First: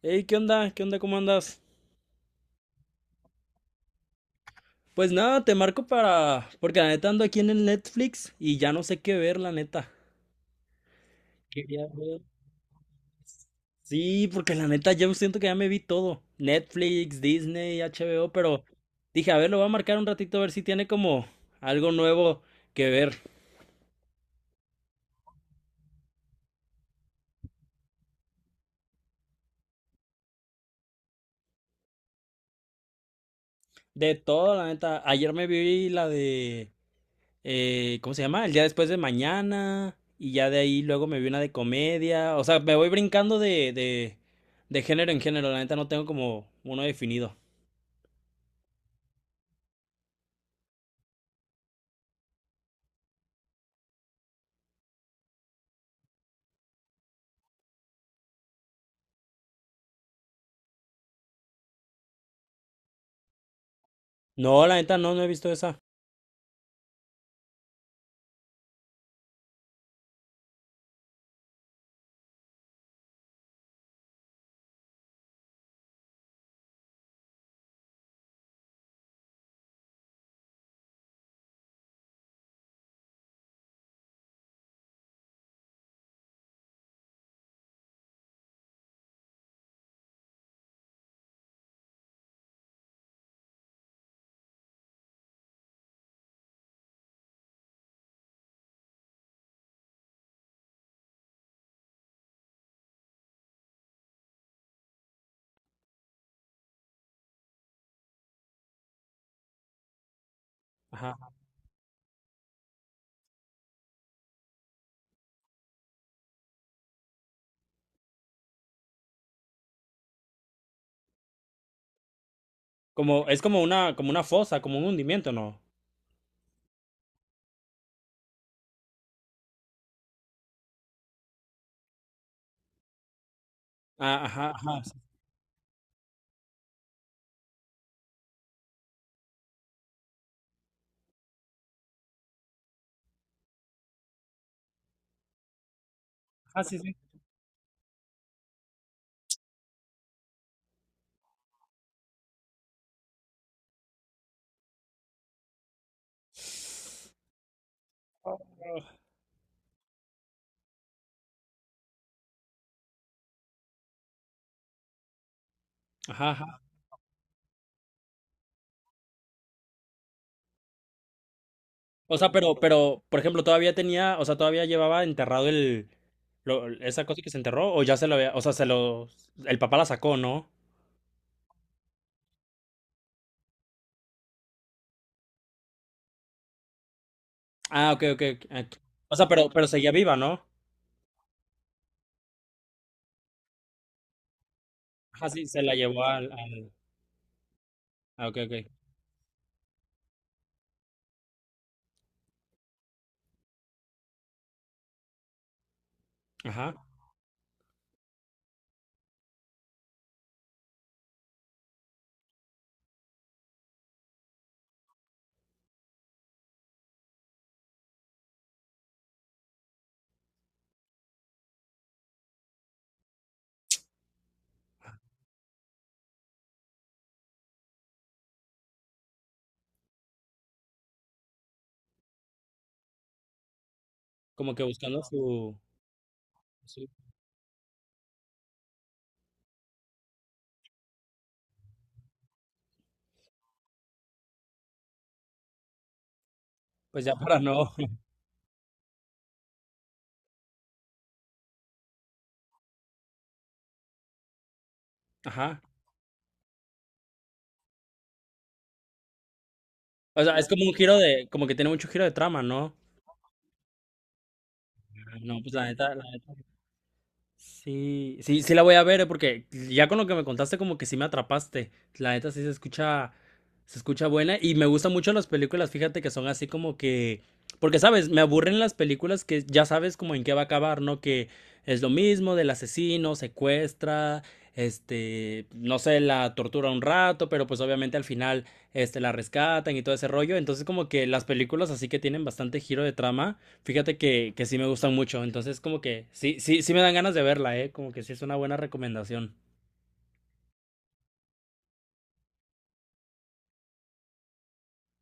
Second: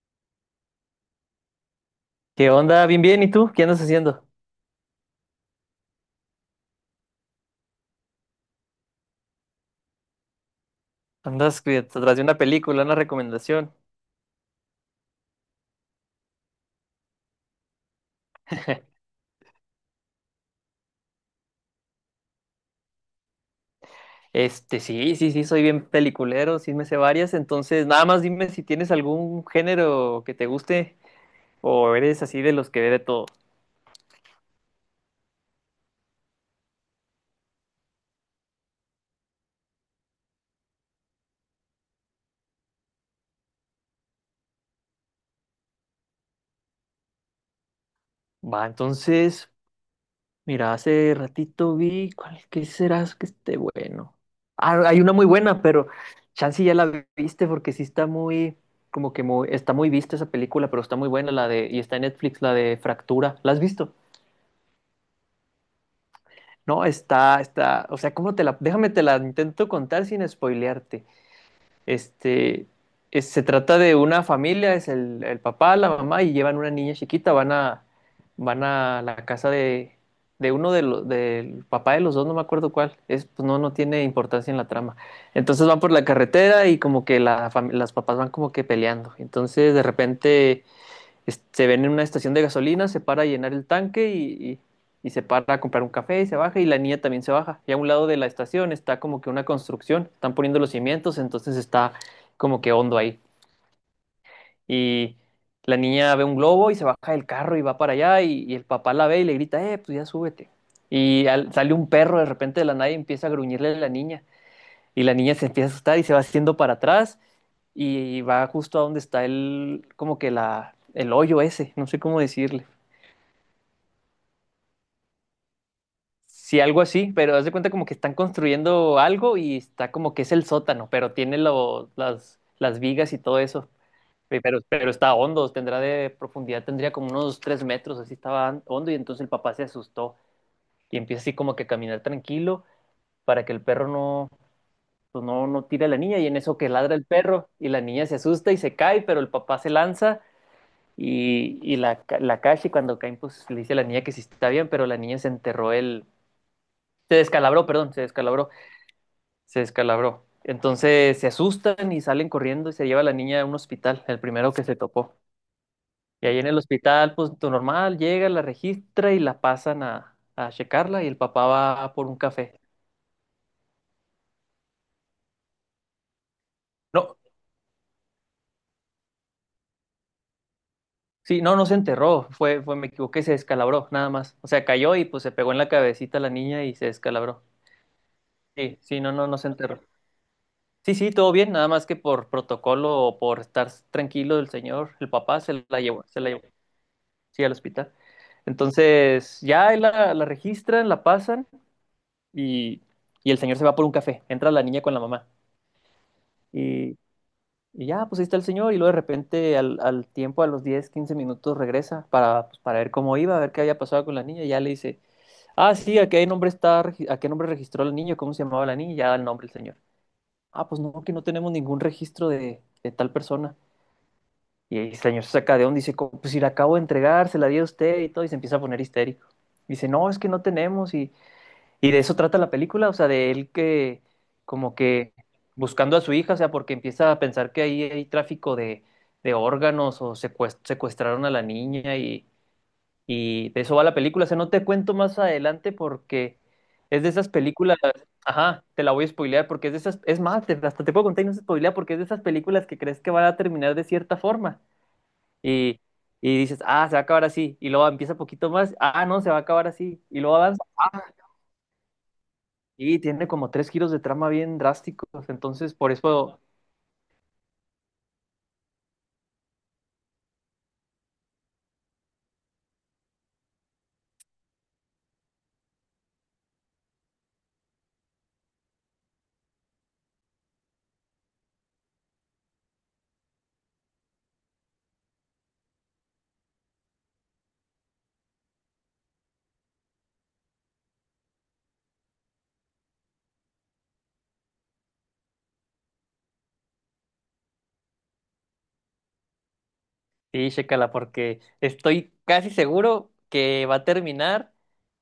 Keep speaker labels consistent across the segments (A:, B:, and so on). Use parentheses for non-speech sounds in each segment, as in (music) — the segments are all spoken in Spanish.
A: Hey, ¿qué onda? ¿Qué onda? ¿Cómo andas?
B: ¿Qué onda? Bien, bien. ¿Y tú? ¿Qué andas haciendo?
A: Pues nada, te marco para... Porque la neta ando aquí en el Netflix y ya no sé qué ver, la neta.
B: Andas
A: Quería
B: atrás
A: ver.
B: de una película, una recomendación.
A: Sí, porque la neta yo siento que ya me vi todo. Netflix, Disney, HBO, pero
B: (laughs)
A: dije, a ver, lo voy a marcar un ratito a ver si tiene como algo nuevo que ver.
B: Sí, sí, sí, soy bien peliculero, sí me sé varias. Entonces, nada más dime si tienes algún género que te guste o eres así de los que ve de todo.
A: De todo, la neta. Ayer me vi la de... ¿cómo se llama? El día después de mañana. Y ya de ahí luego me vi una de comedia. O sea, me voy brincando de género en género. La neta no tengo como uno definido.
B: Va, entonces, mira, hace ratito vi, ¿cuál que será que esté bueno? Ah, no, hay una muy buena, pero chance ya la viste porque sí está muy, como que muy, está muy vista esa película, pero está muy buena la de, y está en Netflix, la de Fractura. ¿La has visto?
A: No, la neta no, he visto esa.
B: No, está, está, o sea, ¿cómo te la, déjame te la intento contar sin spoilearte. Este, se trata de una familia, es el papá, la mamá y llevan una niña chiquita, van a la casa de uno de los, del papá de los dos, no me acuerdo cuál, es, pues no, no tiene importancia en la trama. Entonces van por la carretera y como que la, las papás van como que peleando. Entonces de repente se ven en una estación de gasolina, se para a llenar el tanque y se para a comprar un café y se baja y la niña también se baja. Y a un lado de la estación está como que una construcción, están poniendo los cimientos, entonces está como que hondo ahí. Y la niña ve un globo y se baja del carro y va para allá y el papá la ve y le grita, pues ya súbete.
A: Ajá.
B: Sale un perro de repente de la nada y empieza a gruñirle a la niña. Y la niña se empieza a asustar y se va haciendo para atrás y va justo a donde está el, como que la, el hoyo ese, no sé cómo decirle.
A: Como, es como una fosa, como un hundimiento, ¿no?
B: Sí, algo así, pero haz de cuenta como que están construyendo algo y está como que es el sótano, pero tiene las vigas y todo eso.
A: Ah, ajá, ajá,
B: Pero
A: sí.
B: está hondo, tendrá de profundidad, tendría como unos 3 metros, así estaba hondo y entonces el papá se asustó y empieza así como que a caminar tranquilo para que el perro no, pues no, no tire a la niña y en eso
A: Ajá,
B: que
A: sí,
B: ladra
A: sí.
B: el perro y la niña se asusta y se cae, pero el papá se lanza y la, la cacha y cuando caen pues le dice a la niña que sí está bien, pero la niña se enterró el... Se descalabró, perdón, se
A: Oh.
B: descalabró se descalabró. Entonces se asustan y salen corriendo y se lleva a la niña a un hospital, el primero que se topó. Y
A: Ajá,
B: ahí en el
A: ajá.
B: hospital, pues todo normal, llega, la registra y la pasan a checarla y el papá va por un
A: O sea,
B: café.
A: pero, por ejemplo, todavía tenía, o sea, todavía llevaba enterrado el, lo- esa
B: No,
A: cosa que se enterró, o ya se lo había, o sea, se lo, el papá la sacó, ¿no?
B: sí, no, no se enterró, fue, fue, me equivoqué, se descalabró, nada más. O sea, cayó y pues se pegó en la cabecita la niña y se descalabró.
A: Ah, ok, ok, ok. Ah,
B: Sí, sí, no,
A: o sea,
B: no, no se
A: pero
B: enterró.
A: seguía viva, ¿no?
B: Sí, sí, todo bien, nada más que por protocolo o por estar tranquilo el señor, el
A: Ajá,
B: papá
A: sí, se la llevó
B: se
A: al,
B: la llevó.
A: al...
B: Sí, al hospital.
A: Ah, ok, ok.
B: Entonces, ya ahí la, la registran, la pasan y, y el señor se va por un café. Entra la niña con la mamá.
A: Ajá.
B: Y, y ya, pues ahí está el señor. Y luego de repente, al, al tiempo, a los 10 15 minutos, regresa para, pues, para ver cómo iba, a ver qué había pasado con la niña. Y ya le dice, ah, sí, ¿a qué nombre está, a qué nombre registró el niño? ¿Cómo se llamaba la niña? Y ya da el nombre el señor. Ah, pues no, que no tenemos ningún registro de tal persona. Y el señor se saca de onda y dice, pues si la acabo de entregar, se la di a usted y todo, y se empieza a poner histérico. Dice, no, es que no tenemos, y de eso trata la película, o sea, de él que,
A: Como que
B: como
A: buscando
B: que
A: su...
B: buscando a su hija, o sea, porque
A: su-
B: empieza a pensar que ahí hay tráfico de órganos o secuestraron a la niña y de eso va la película. O sea, no te cuento más adelante porque es
A: Pues
B: de
A: ya
B: esas
A: para no...
B: películas,
A: (laughs)
B: ajá, te la voy a spoilear porque es de esas, es más, hasta te puedo contar y no se spoilea porque es de esas películas que crees que va a terminar de cierta forma
A: Ajá.
B: y, y dices, ah, se va a acabar así, y luego empieza poquito más, ah, no, se va a acabar así, y
A: O
B: luego
A: sea, es
B: avanza.
A: como un giro de... Como que tiene mucho giro de trama, ¿no?
B: Y tiene como tres giros de trama bien drásticos,
A: Ah, no, pues la
B: entonces por
A: neta, la neta.
B: eso,
A: Sí, sí, sí la voy a ver, porque ya con lo que me contaste como que sí me atrapaste. La neta sí se escucha buena y me gustan mucho las películas, fíjate que son así como que, porque sabes, me aburren las películas que ya sabes como en qué va a acabar, ¿no? Que es lo mismo del asesino, secuestra, este, no sé, la tortura un rato, pero pues obviamente al final, este, la rescatan y todo ese rollo. Entonces como que las películas así que tienen bastante giro de trama. Fíjate que sí me gustan mucho, entonces como que sí, sí, sí me dan ganas de verla, ¿eh? Como que sí es una buena recomendación.
B: sí, chécala, porque estoy casi seguro que va a terminar,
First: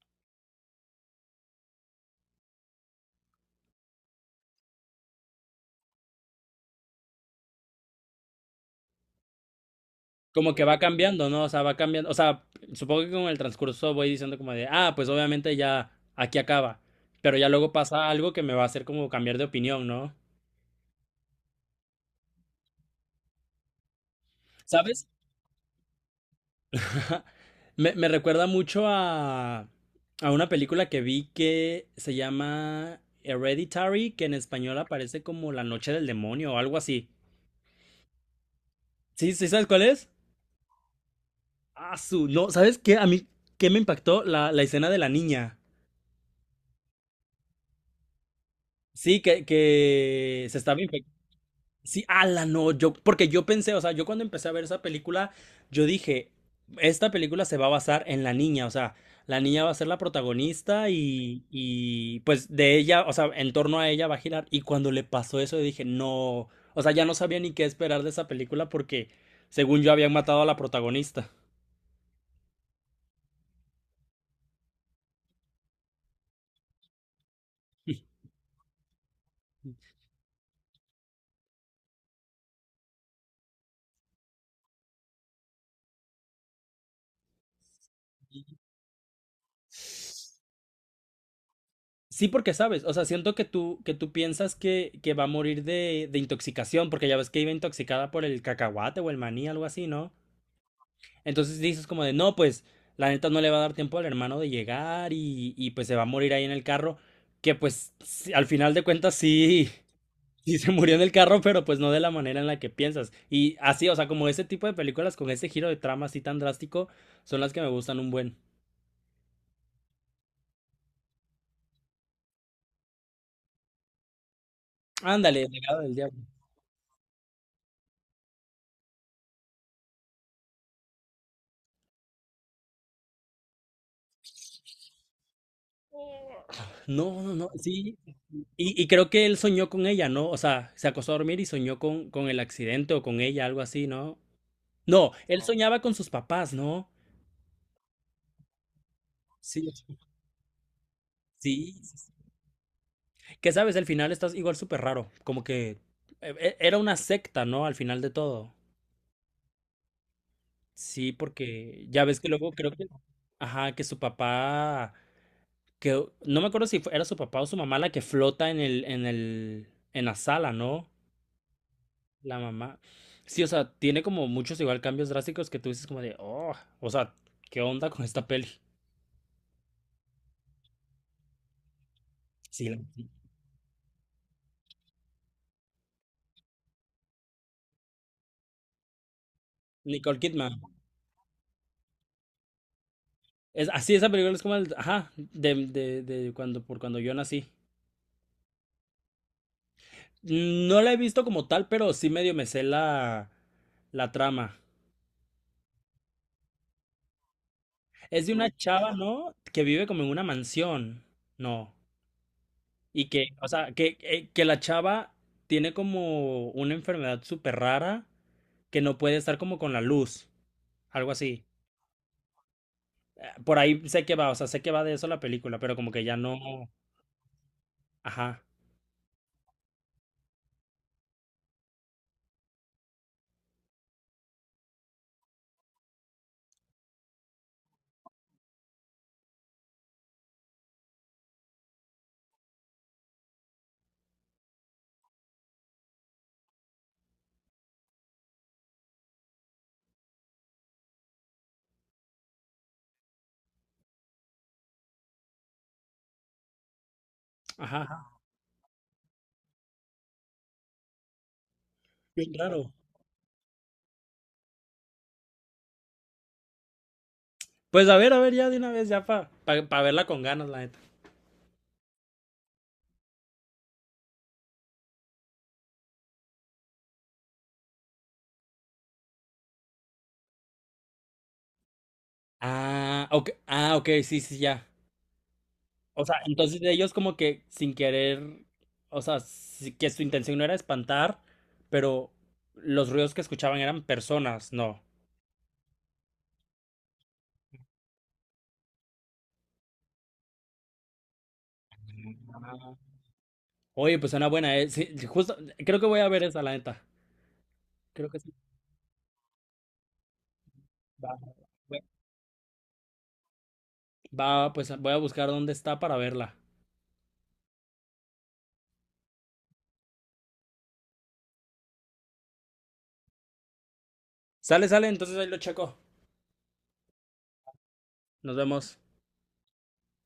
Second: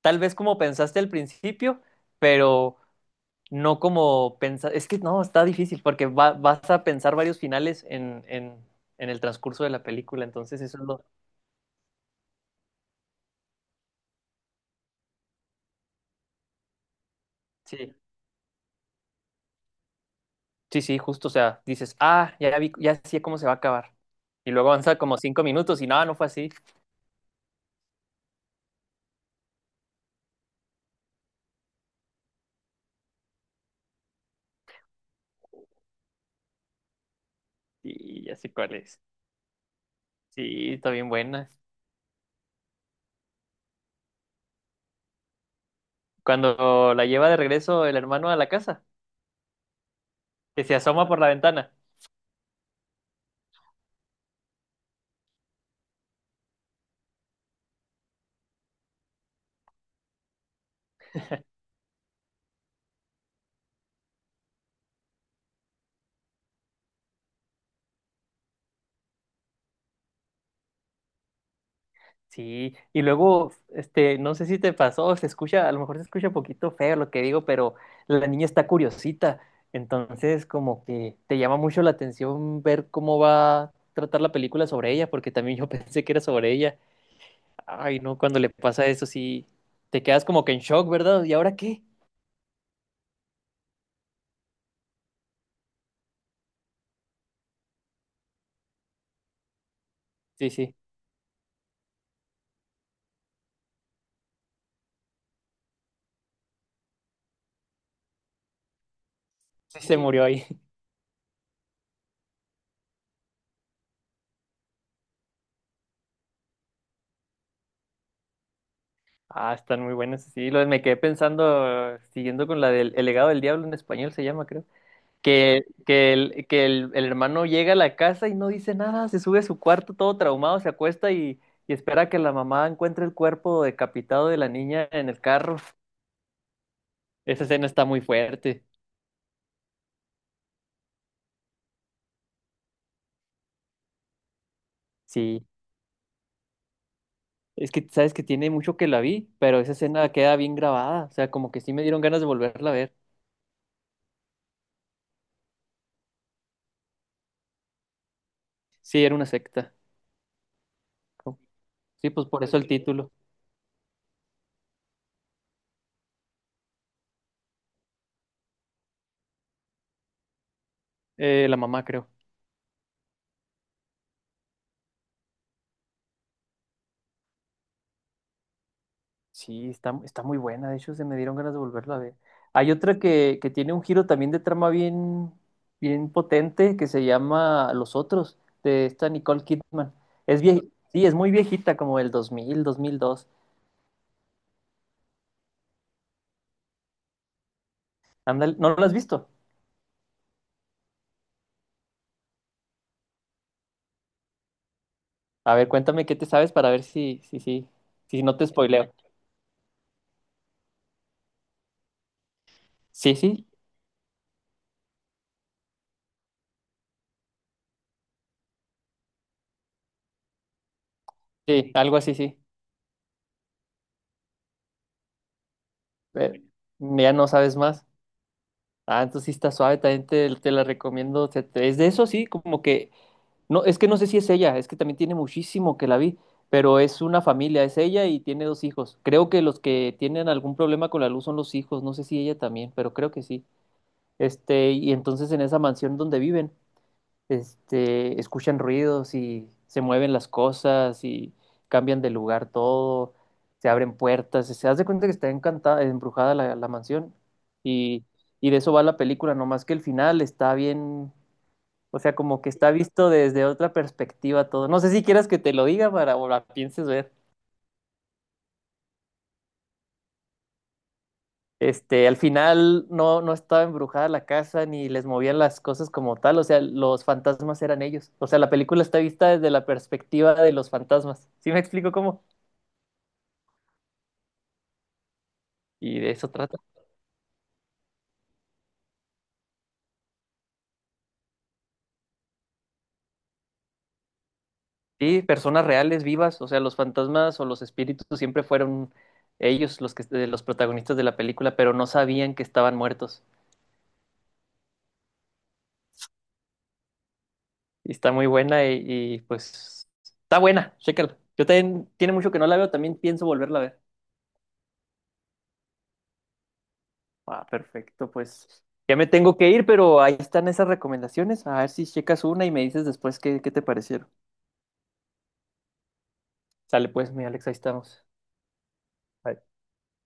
B: tal vez como pensaste al principio, pero no como pensar, es que no, está difícil, porque vas a pensar varios finales en el transcurso de la película,
A: Como
B: entonces
A: que
B: eso
A: va
B: es lo...
A: cambiando, ¿no? O sea, va cambiando, o sea, supongo que con el transcurso voy diciendo como de, ah, pues obviamente ya aquí acaba, pero ya luego
B: Sí,
A: pasa algo que me va a hacer como cambiar de opinión, ¿no?
B: Sí, sí, justo, o sea, dices, ah, ya vi, ya sé cómo se va a acabar. Y luego avanza
A: ¿Sabes?
B: como 5 minutos y nada, no fue así.
A: (laughs) Me recuerda mucho a una película que vi que se llama Hereditary, que en español aparece como La Noche del Demonio o algo así.
B: Y ya sé cuál es.
A: ¿Sí, sí sabes cuál es?
B: Sí, está bien buena.
A: Ah, su, no, ¿sabes qué? A mí, ¿qué me impactó? La escena de la niña.
B: Cuando la lleva de regreso el hermano a la casa,
A: Sí, que se
B: que se
A: estaba
B: asoma
A: infectando.
B: por la ventana.
A: Sí, ala, no, yo, porque yo pensé, o sea, yo cuando empecé a ver esa película, yo dije, esta película se va a basar en la niña, o sea, la niña va a ser la protagonista y pues de ella, o sea, en torno a ella va a girar. Y cuando le pasó eso, yo dije, no, o sea, ya no sabía ni qué esperar de esa película porque, según yo, habían matado a la protagonista.
B: Sí, y luego, no sé si te pasó, se escucha, a lo mejor se escucha un poquito feo lo que digo, pero la niña está curiosita. Entonces, como que te llama mucho la atención ver cómo va a tratar la película sobre ella, porque también yo (laughs) pensé que era sobre ella. Ay, no, cuando le
A: (laughs)
B: pasa eso sí te quedas como que en shock, ¿verdad? ¿Y ahora qué?
A: Sí, porque sabes, o sea, siento que tú piensas que va a morir de intoxicación, porque ya ves que iba intoxicada por el cacahuate o el maní, algo así, ¿no?
B: Sí, sí,
A: Entonces dices como de, no, pues la neta no le va a dar tiempo al hermano de llegar y pues se va a morir ahí en el carro, que pues sí, al final de cuentas sí,
B: sí se murió
A: (laughs)
B: ahí.
A: sí
B: (laughs)
A: se murió en el carro, pero pues no de la manera en la que piensas. Y así, o sea, como ese tipo de películas con ese giro de trama así tan drástico son las que me gustan un buen.
B: Ah, están muy buenas. Sí, lo, me quedé pensando, siguiendo con la del El legado del diablo en español se llama, creo.
A: Ándale, El
B: Que,
A: legado del
B: que,
A: diablo.
B: el, que el, el hermano llega a la casa y no dice nada, se sube a su cuarto todo traumado, se acuesta y espera que la mamá encuentre el cuerpo decapitado de la niña en el carro.
A: No, no,
B: Esa
A: no,
B: escena está
A: sí,
B: muy fuerte.
A: y creo que él soñó con ella, ¿no? O sea, se acostó a dormir y soñó con el accidente o con ella, algo así, ¿no? No, él no,
B: Sí.
A: soñaba con sus papás, ¿no?
B: Es que sabes que tiene mucho que la vi, pero
A: Sí,
B: esa
A: sí,
B: escena queda bien grabada. O sea, como que
A: sí,
B: sí me dieron
A: sí.
B: ganas de volverla a ver.
A: Que sabes, al final estás igual súper raro, como que era una secta, ¿no? Al final de todo.
B: Sí, era una secta.
A: Sí,
B: ¿No?
A: porque ya
B: Sí,
A: ves
B: pues
A: que
B: por
A: luego
B: eso el
A: creo que,
B: título.
A: ajá, que su papá, que no me acuerdo si fue- era su papá o su mamá la que flota en el, en el, en la sala, ¿no?
B: La mamá, creo.
A: La mamá. Sí, o sea, tiene como muchos igual cambios drásticos que tú dices como de, oh, o sea, ¿qué onda con esta peli?
B: Sí, está, está muy buena. De hecho, se me dieron ganas de volverla a ver.
A: Sí,
B: Hay
A: la-
B: otra que tiene un giro también de trama bien, bien potente que se llama Los Otros, de esta Nicole Kidman.
A: Nicole
B: Es
A: Kidman.
B: sí, es muy viejita, como el 2000, 2002.
A: Es, así esa película es como el, ajá, de cuando, por cuando yo nací.
B: Ándale, ¿no la has visto?
A: No la he visto como tal, pero sí medio me sé la, la trama.
B: A ver, cuéntame qué te sabes para ver si
A: Es de
B: no te
A: una chava,
B: spoileo.
A: ¿no? Que vive como en una mansión, ¿no? Y
B: Sí,
A: que,
B: sí.
A: o sea, que, que la chava tiene como una enfermedad súper rara que no puede estar como con la luz, algo así.
B: Sí, algo así, sí.
A: Por ahí sé que va, o sea, sé que va de eso la película, pero como que ya no.
B: Eh, ya no sabes más.
A: Ajá,
B: Ah, entonces sí está suave, también te la recomiendo. Es de eso, sí, como que, no, es que no sé si es ella, es que también tiene muchísimo que la vi, pero es una familia, es ella y tiene 2 hijos. Creo que los que tienen algún problema con la luz son los hijos, no sé si ella también, pero creo que sí. Y entonces en esa mansión donde viven. Escuchan ruidos y se mueven las cosas y cambian de lugar todo, se abren puertas, se hace cuenta que está encantada, embrujada la, la mansión
A: ajá,
B: y,
A: ajá,
B: y de eso va la película, nomás que el final está bien, o sea,
A: bien
B: como que está
A: raro.
B: visto desde otra perspectiva todo. No sé si quieras que te lo diga para o la pienses ver.
A: Pues a ver, ya de una vez, ya para pa verla con ganas, la neta.
B: Al final no, no estaba embrujada la casa ni les movían las cosas como tal, o sea, los fantasmas eran ellos. O sea, la película está vista desde la perspectiva de los fantasmas. ¿Sí me explico cómo?
A: Ah, ok, ah, ok, sí, sí, ya.
B: Y
A: O
B: de
A: sea,
B: eso trata.
A: entonces ellos como que sin querer, o sea, sí que su intención no era espantar, pero los ruidos que escuchaban eran personas, no.
B: Sí, personas reales, vivas, o sea, los fantasmas o los espíritus siempre fueron ellos los que los protagonistas de la película, pero no sabían que
A: Ah.
B: estaban muertos.
A: Oye, pues suena buena, eh. Sí, justo, creo que voy a ver esa, la neta.
B: Y
A: Creo
B: está
A: que
B: muy
A: sí.
B: buena y, pues está buena, chécala.
A: Va,
B: Yo también tiene mucho que no la veo, también pienso volverla a ver.
A: va, pues voy a buscar dónde está para verla.
B: Ah, perfecto, pues ya me tengo que ir, pero ahí están esas recomendaciones. A ver si checas una y me dices después qué, qué te parecieron.
A: Sale, sale, entonces ahí lo checo.
B: Sale pues, mi Alex, ahí estamos.
A: Nos vemos.
B: Bye.